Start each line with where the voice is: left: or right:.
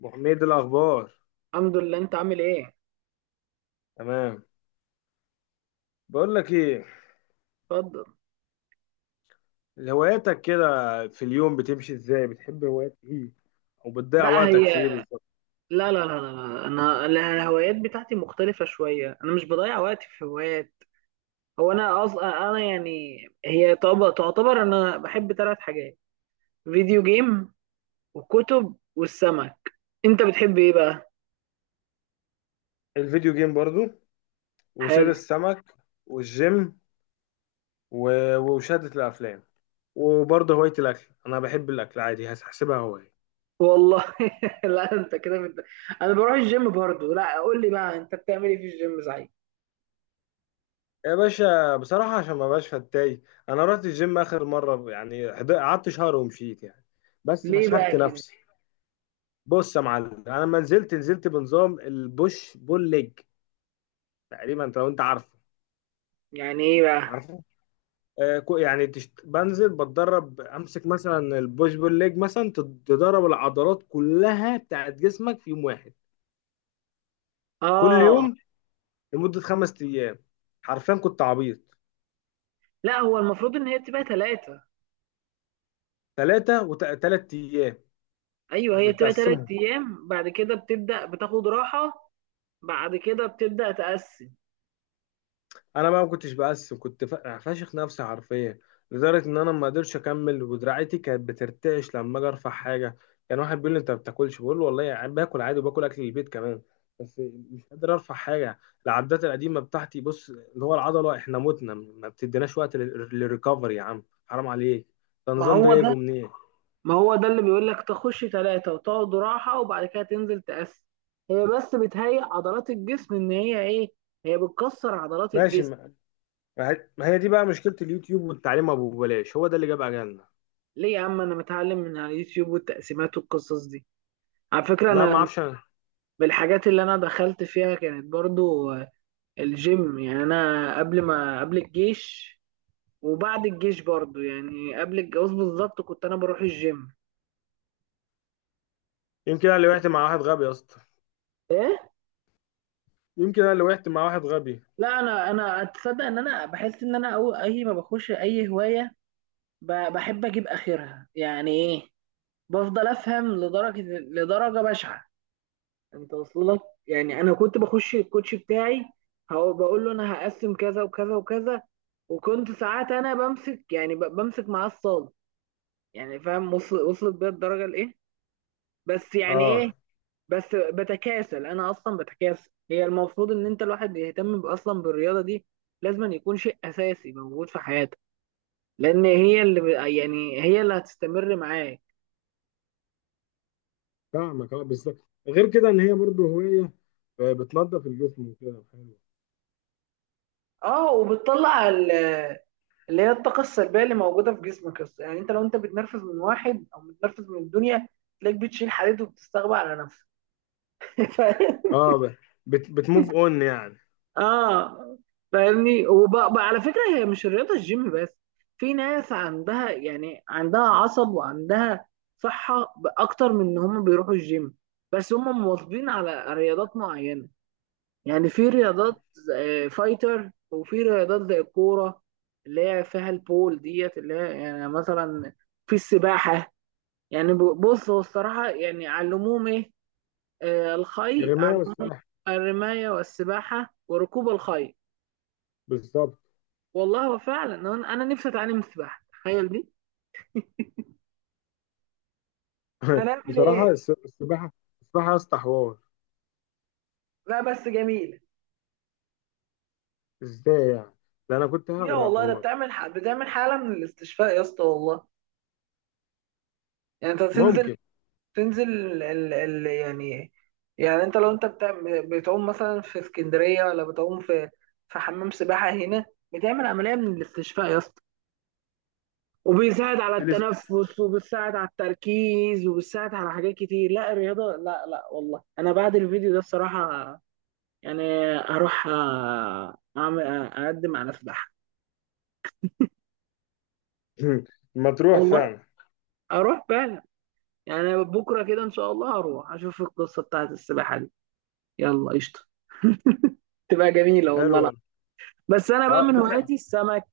left: ابو حميد الاخبار.
right: الحمد لله، انت عامل ايه؟
left: تمام. بقول لك ايه،
right: اتفضل.
left: هواياتك كده في اليوم بتمشي ازاي؟ بتحب هوايات ايه، او بتضيع
right: لا
left: وقتك
right: هي
left: في ايه بالظبط؟
right: لا لا لا لا انا الهوايات بتاعتي مختلفة شوية، انا مش بضيع وقتي في هوايات. هو انا اصلا انا يعني تعتبر انا بحب ثلاث حاجات: فيديو جيم، والكتب، والسمك. انت بتحب ايه بقى؟
left: الفيديو جيم برضو، وصيد
right: حلو.
left: السمك، والجيم، ومشاهدة الافلام، وبرضه هواية الاكل. انا بحب الاكل عادي، هحسبها هواية.
right: والله لا انت كده بت... انا بروح الجيم برضو، لا قول لي بقى انت بتعمل ايه في الجيم صحيح.
left: يا باشا، بصراحة عشان ما بقاش فتاي، انا رحت الجيم اخر مرة يعني، قعدت شهر ومشيت يعني. بس
right: ليه
left: فشخت
right: بقى كده؟
left: نفسي. بص يا معلم، انا لما نزلت بنظام البوش بول ليج. تقريبا لو انت عارفه.
right: يعني ايه بقى؟
left: عارفه. بنزل بتدرب، امسك مثلا البوش بول ليج مثلا، تدرب العضلات كلها بتاعت جسمك في يوم واحد. كل
right: اه.
left: يوم، لمدة خمس ايام. حرفيا كنت عبيط.
right: لا هو المفروض ان هي تبقى ثلاثة.
left: ثلاثة، وثلاث ايام
right: ايوه، هي بتبقى
left: بتقسمهم.
right: تلات ايام، بعد كده بتبدا بتاخد راحه، بعد كده بتبدا تقسم.
left: انا بقى ما كنتش بقسم، كنت فاشخ نفسي حرفيا. لدرجه ان انا ما قدرتش اكمل، ودراعتي كانت بترتعش لما اجي ارفع حاجه. كان واحد بيقول لي، انت ما بتاكلش؟ بقول له، والله يعني باكل عادي، وباكل اكل البيت كمان. بس مش قادر ارفع حاجه. العدات القديمه بتاعتي، بص، اللي هو العضله، احنا متنا، ما بتديناش وقت للريكفري يا عم، حرام عليك. ده
right: ما
left: النظام ده
right: هو ده
left: جايبه منين؟
right: ما هو ده اللي بيقول لك تخش ثلاثه وتقعد راحه وبعد كده تنزل تقسم. هي بس بتهيئ عضلات الجسم ان هي ايه، هي بتكسر عضلات
left: ماشي
right: الجسم.
left: ما. ما هي دي بقى مشكله اليوتيوب والتعليم ابو بلاش، هو ده اللي جاب اجلنا.
right: ليه يا عم، انا متعلم من على اليوتيوب والتقسيمات والقصص دي. على فكره
left: لا ما
right: انا
left: اعرفش أنا.
right: بالحاجات اللي انا دخلت فيها كانت برضو الجيم، يعني انا قبل ما قبل الجيش وبعد الجيش برضو يعني قبل الجواز بالظبط كنت انا بروح الجيم.
left: يمكن انا اللي وقعت مع واحد غبي يا اسطى.
right: ايه.
left: يمكن انا اللي وقعت مع واحد غبي.
right: لا انا اتصدق ان انا بحس ان انا أو اي ما بخش اي هوايه، بحب اجيب اخرها، يعني ايه؟ بفضل افهم لدرجه، لدرجه بشعه، انت واصل لك. يعني انا كنت بخش الكوتش بتاعي هو بقول له انا هقسم كذا وكذا وكذا، وكنت ساعات انا بمسك يعني بمسك معاه الصاله. يعني فاهم، وصلت بيا الدرجه لايه، بس يعني ايه،
left: اه،
right: بس بتكاسل. انا اصلا بتكاسل، هي المفروض ان انت الواحد يهتم اصلا بالرياضه دي، لازم يكون شيء اساسي موجود في حياتك، لان هي اللي يعني هي اللي هتستمر معاك.
left: فاهمك. اه، بالظبط. غير كده ان هي برضو هوايه، آه، بتنظف الجسم وكده، حلو.
right: اه، اللي هي الطاقه السلبيه اللي موجوده في جسمك أصلاً. يعني انت لو انت بتنرفز من واحد او بتنرفز من الدنيا، تلاقيك بتشيل حديد وبتستغبى على نفسك.
left: اه، ب- بت بتموف اون يعني.
right: اه، فاهمني. وبقى على فكره، هي مش الرياضه الجيم بس، في ناس عندها يعني عندها عصب وعندها صحه اكتر من ان هم بيروحوا الجيم، بس هم مواظبين على رياضات معينه. يعني في رياضات فايتر، وفي رياضات زي الكوره اللي هي فيها البول ديت، اللي هي يعني مثلا في السباحه. يعني بص، هو الصراحه يعني علموهم ايه؟ الخي
left: الرمايه
right: علموهم
left: والسباحه.
right: الرمايه والسباحه وركوب الخيل.
left: بالظبط.
right: والله هو فعلا انا نفسي اتعلم السباحه، تخيل دي. هنعمل ايه؟
left: بصراحه السباحه. السباحه يا اسطى حوار.
right: لا بس جميل.
left: ازاي يعني؟ ده انا كنت
right: يا
left: هغرق في
right: والله، ده
left: مره.
right: بتعمل حاله من الاستشفاء يا اسطى والله. يعني انت تنزل،
left: ممكن.
right: يعني يعني انت لو انت بتعوم مثلا في اسكندريه، ولا بتعوم في حمام سباحه هنا، بتعمل عمليه من الاستشفاء يا اسطى، وبيساعد على
left: تلس-
right: التنفس، وبيساعد على التركيز، وبيساعد على حاجات كتير. لا الرياضه، لا لا والله، انا بعد الفيديو ده الصراحه يعني اروح اعمل اقدم على سباحه.
left: ما تروح
right: والله
left: فعلا.
right: اروح فعلا، يعني بكره كده ان شاء الله هروح اشوف القصه بتاعت السباحه دي. يلا قشطه، تبقى جميله
left: حلو
right: والله. لا
left: والله.
right: بس انا بقى
left: اه،
right: من
left: فكره.
right: هواياتي السمك.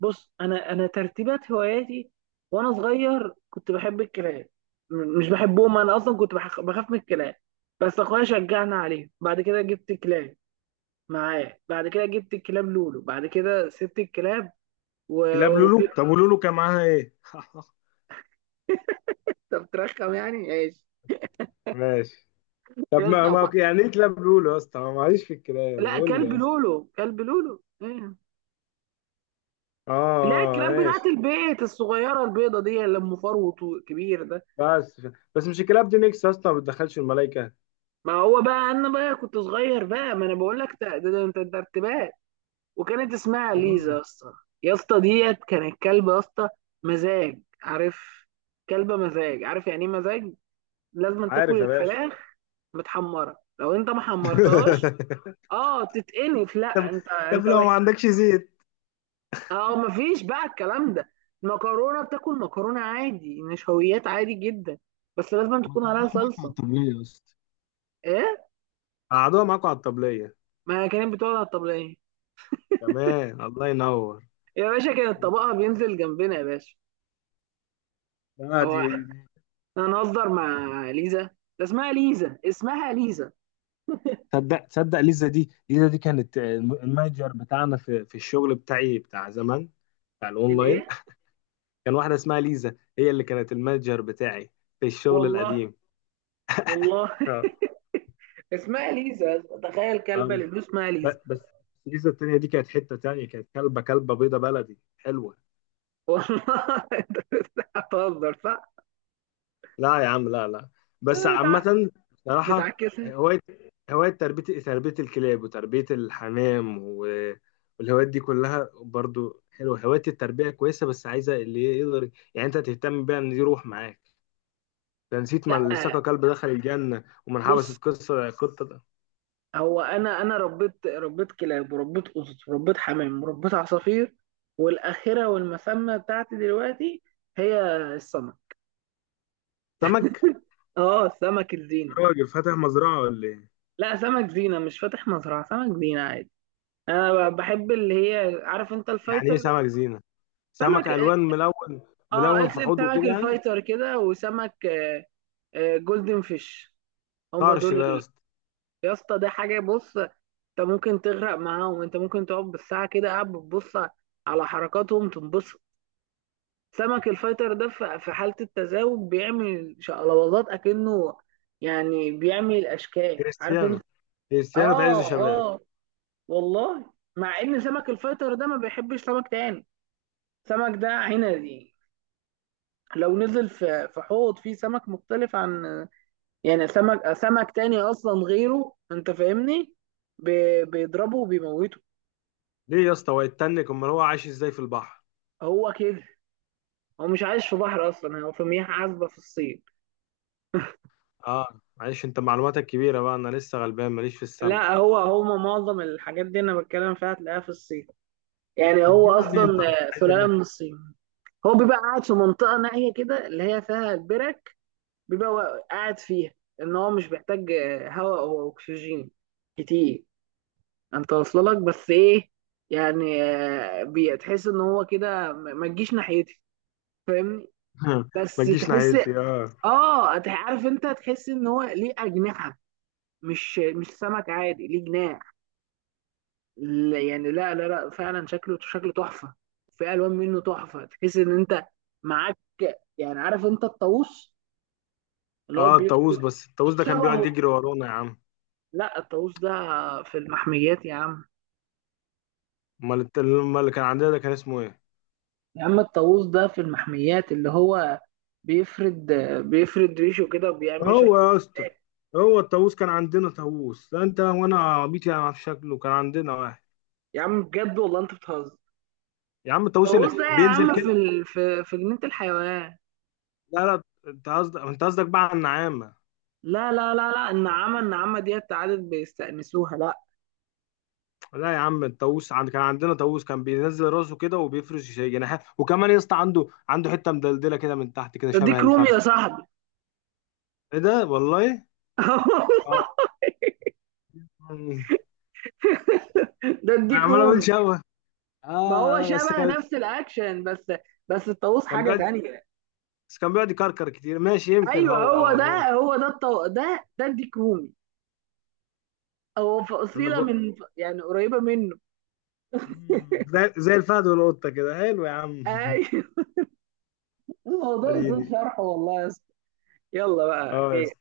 right: بص، انا ترتيبات هواياتي: وانا صغير كنت بحب الكلاب، مش بحبهم، انا اصلا كنت بخاف من الكلاب، بس اخويا شجعنا عليه، بعد كده جبت كلاب معاه، بعد كده جبت الكلاب لولو، بعد كده سبت الكلاب و...
left: كلاب لولو؟
right: وجبت-
left: طب ولولو كان معاها ايه؟
right: طب ترخم يعني.
left: ماشي. طب،
right: يا
left: ما
right: اسطى
left: ما
right: وب-
left: يعني ايه كلاب لولو يا اسطى؟ أنا معيش في الكلاب،
right: لا
left: قول لي
right: كلب
left: يا اسطى.
right: لولو، كلب لولو، ايوه.
left: اه،
right: لا
left: آه،
right: الكلاب بتاعت
left: ماشي.
right: البيت الصغيره البيضه دي اللي ام فروت كبير ده.
left: بس. بس مش الكلاب دي نيكس يا اسطى، ما بتدخلش الملائكه.
right: ما هو بقى انا بقى كنت صغير بقى، ما انا بقول لك، ده ارتباك. وكانت اسمها ليزا يا
left: مم.
right: اسطى. يا اسطى ديت كانت كلبه يا اسطى، مزاج، عارف؟ كلبه مزاج، عارف يعني ايه مزاج؟ لازم تاكل
left: عارف يا باشا.
right: الفراخ متحمره، لو انت ما حمرتهاش، اه تتقنف. لا
left: طب
right: انت
left: طب، لو ما
right: وحش.
left: عندكش زيت؟
right: اه، مفيش بقى الكلام ده. المكرونه، بتاكل مكرونه عادي، نشويات عادي جدا، بس لازم
left: ما
right: تكون
left: تعالى
right: عليها
left: معاك على
right: صلصه.
left: الطبلية يا اسطى.
right: ايه؟
left: قعدوها معاكوا على الطبليه.
right: ما هي كانت بتقعد على الطبليه.
left: تمام، الله ينور.
right: يا باشا كانت طبقها بينزل جنبنا يا باشا.
left: لا،
right: هو
left: دي
right: احنا
left: دي
right: هنهزر مع ليزا؟ ده اسمها ليزا، اسمها ليزا.
left: تصدق، تصدق، ليزا دي كانت المانجر بتاعنا في الشغل بتاعي بتاع زمان، بتاع الاونلاين.
right: الايه؟
left: كان واحده اسمها ليزا، هي اللي كانت المانجر بتاعي في الشغل
right: والله.
left: القديم.
right: والله.
left: اه.
right: اسمها ليزا، تخيل، كلبه
left: اه،
right: اللي اسمها ليزا.
left: بس. السيزون التانية دي كانت حتة تانية، كانت كلبة، كلبة بيضة بلدي حلوة.
right: والله انت بتهزر صح؟
left: لا يا عم، لا لا. بس
right: آه، بتع-
left: عامة بصراحة،
right: بتعكسها.
left: هواية، هواية تربية، تربية الكلاب، وتربية الحمام والهوايات دي كلها برضو حلوة. هواية التربية كويسة، بس عايزة اللي يقدر يعني انت تهتم بيها، ان دي روح معاك. ده نسيت ما
right: لا
left: اللي سقى كلب دخل الجنة، ومن
right: بص،
left: حبست قصة قطة ده.
right: هو انا ربيت كلاب، وربيت قطط، وربيت حمام، وربيت عصافير، والاخره والمسمى بتاعتي دلوقتي هي السمك.
left: سمك.
right: اه، سمك الزينه.
left: راجل فاتح مزرعة ولا ايه؟
right: لا سمك زينه، مش فاتح مزرعه، سمك زينه عادي. انا بحب اللي هي، عارف انت
left: يعني ايه
right: الفايتر،
left: سمك زينة؟
right: سمك،
left: سمك ألوان، ملون.
right: اه
left: ملون في
right: اكتب
left: حوضه كده
right: سمك
left: يعني.
right: الفايتر كده، وسمك جولدن فيش، هما
left: طرش
right: دول
left: ده يا اسطى.
right: يا اسطى ده حاجه، بص، انت ممكن تغرق معاهم، انت ممكن تقعد بالساعه كده قاعد بتبص على حركاتهم تنبسط. سمك الفايتر ده في حالة التزاوج بيعمل شقلباظات أكنه، يعني بيعمل أشكال، عارف
left: كريستيانو.
right: أنت.
left: كريستيانو في عز
right: آه
left: شبابه.
right: آه والله، مع إن سمك الفايتر ده ما بيحبش سمك تاني، سمك ده عنزي، لو نزل في حوض فيه سمك مختلف عن، يعني سمك تاني أصلا غيره، أنت فاهمني، بيضربه وبيموته.
left: ليه يا اسطى، هو يتنك؟ امال هو عايش ازاي في البحر؟
right: هو كده، هو مش عايش في بحر أصلا، هو في مياه عذبة في الصين.
left: اه، معلش، انت معلوماتك كبيره بقى، انا لسه غلبان، ماليش في السمك.
right: لا، هو معظم الحاجات دي انا بتكلم فيها هتلاقيها في الصين، يعني هو
left: بتجيبها منين
right: اصلا
left: طيب، عايز
right: سلاله من
left: اجيبها.
right: الصين. هو بيبقى قاعد في منطقه نائيه كده اللي هي فيها البرك، بيبقى قاعد فيها، ان هو مش بيحتاج هواء او اكسجين كتير. انت واصله لك، بس ايه، يعني بتحس ان هو كده، ما تجيش ناحيتي، فاهمني؟ بس
left: ما تجيش
right: تحس،
left: ناحيتي، اه.
right: اه، عارف انت، تحس ان هو ليه اجنحه، مش سمك عادي ليه جناح. يعني لا لا لا، فعلا شكله، شكله تحفه، في الوان منه تحفه، تحس ان انت معاك، يعني عارف انت الطاووس اللي هو
left: اه، الطاووس، بس الطاووس ده كان بيقعد
right: شبهه.
left: يجري ورانا يا عم.
right: لا الطاووس ده في المحميات يا عم.
left: امال امال اللي كان عندنا ده كان اسمه ايه؟
right: يا عم الطاووس ده في المحميات، اللي هو بيفرد، بيفرد ريشه كده وبيعمل
left: هو
right: شكل.
left: يا اسطى، هو الطاووس؟ كان عندنا طاووس، لا انت وانا عبيط يعني في شكله، كان عندنا واحد.
right: يا عم بجد والله انت بتهزر.
left: يا عم الطاووس
right: الطاووس
left: اللي
right: ده يا
left: بينزل
right: عم
left: كده.
right: في في جنينة الحيوان.
left: لا لا. انت قصدك بقى على النعامه.
right: لا لا لا لا، النعامة، النعامة ديت عادت بيستأنسوها، لا.
left: لا يا عم، الطاووس، كان عندنا طاووس، كان بينزل راسه كده وبيفرش جناحات، وكمان يا اسطى عنده حته مدلدله كده من تحت، كده
right: ده
left: شبه
right: ديك رومي يا
left: الفرخه.
right: صاحبي.
left: ايه ده والله. اه. انا
right: ده الديك
left: عمال اقول
right: رومي،
left: شبه. اه،
right: ما هو
left: آه، بس
right: شبه،
left: كان.
right: نفس الاكشن بس، بس الطاووس
left: كان
right: حاجه
left: بيقعد.
right: تانية.
left: بس كان بيقعد يكركر كتير، ماشي، يمكن
right: ايوه
left: هو، هو
right: هو ده،
left: هو.
right: هو ده الطو... ده ده الديك رومي، هو
left: انا
right: فصيله
left: ب...
right: من يعني قريبه منه.
left: مم. زي الفهد والقطه كده، حلو يا عم.
right: ايوه. الموضوع يطول
left: اديني.
right: شرحه والله يا اسطى. يلا بقى
left: اه يا
right: خير.
left: اسطى.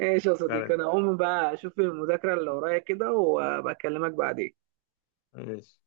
right: ايش يا صديقي،
left: سلام.
right: انا هقوم بقى اشوف المذاكره اللي ورايا كده وبكلمك بعدين.
left: ماشي.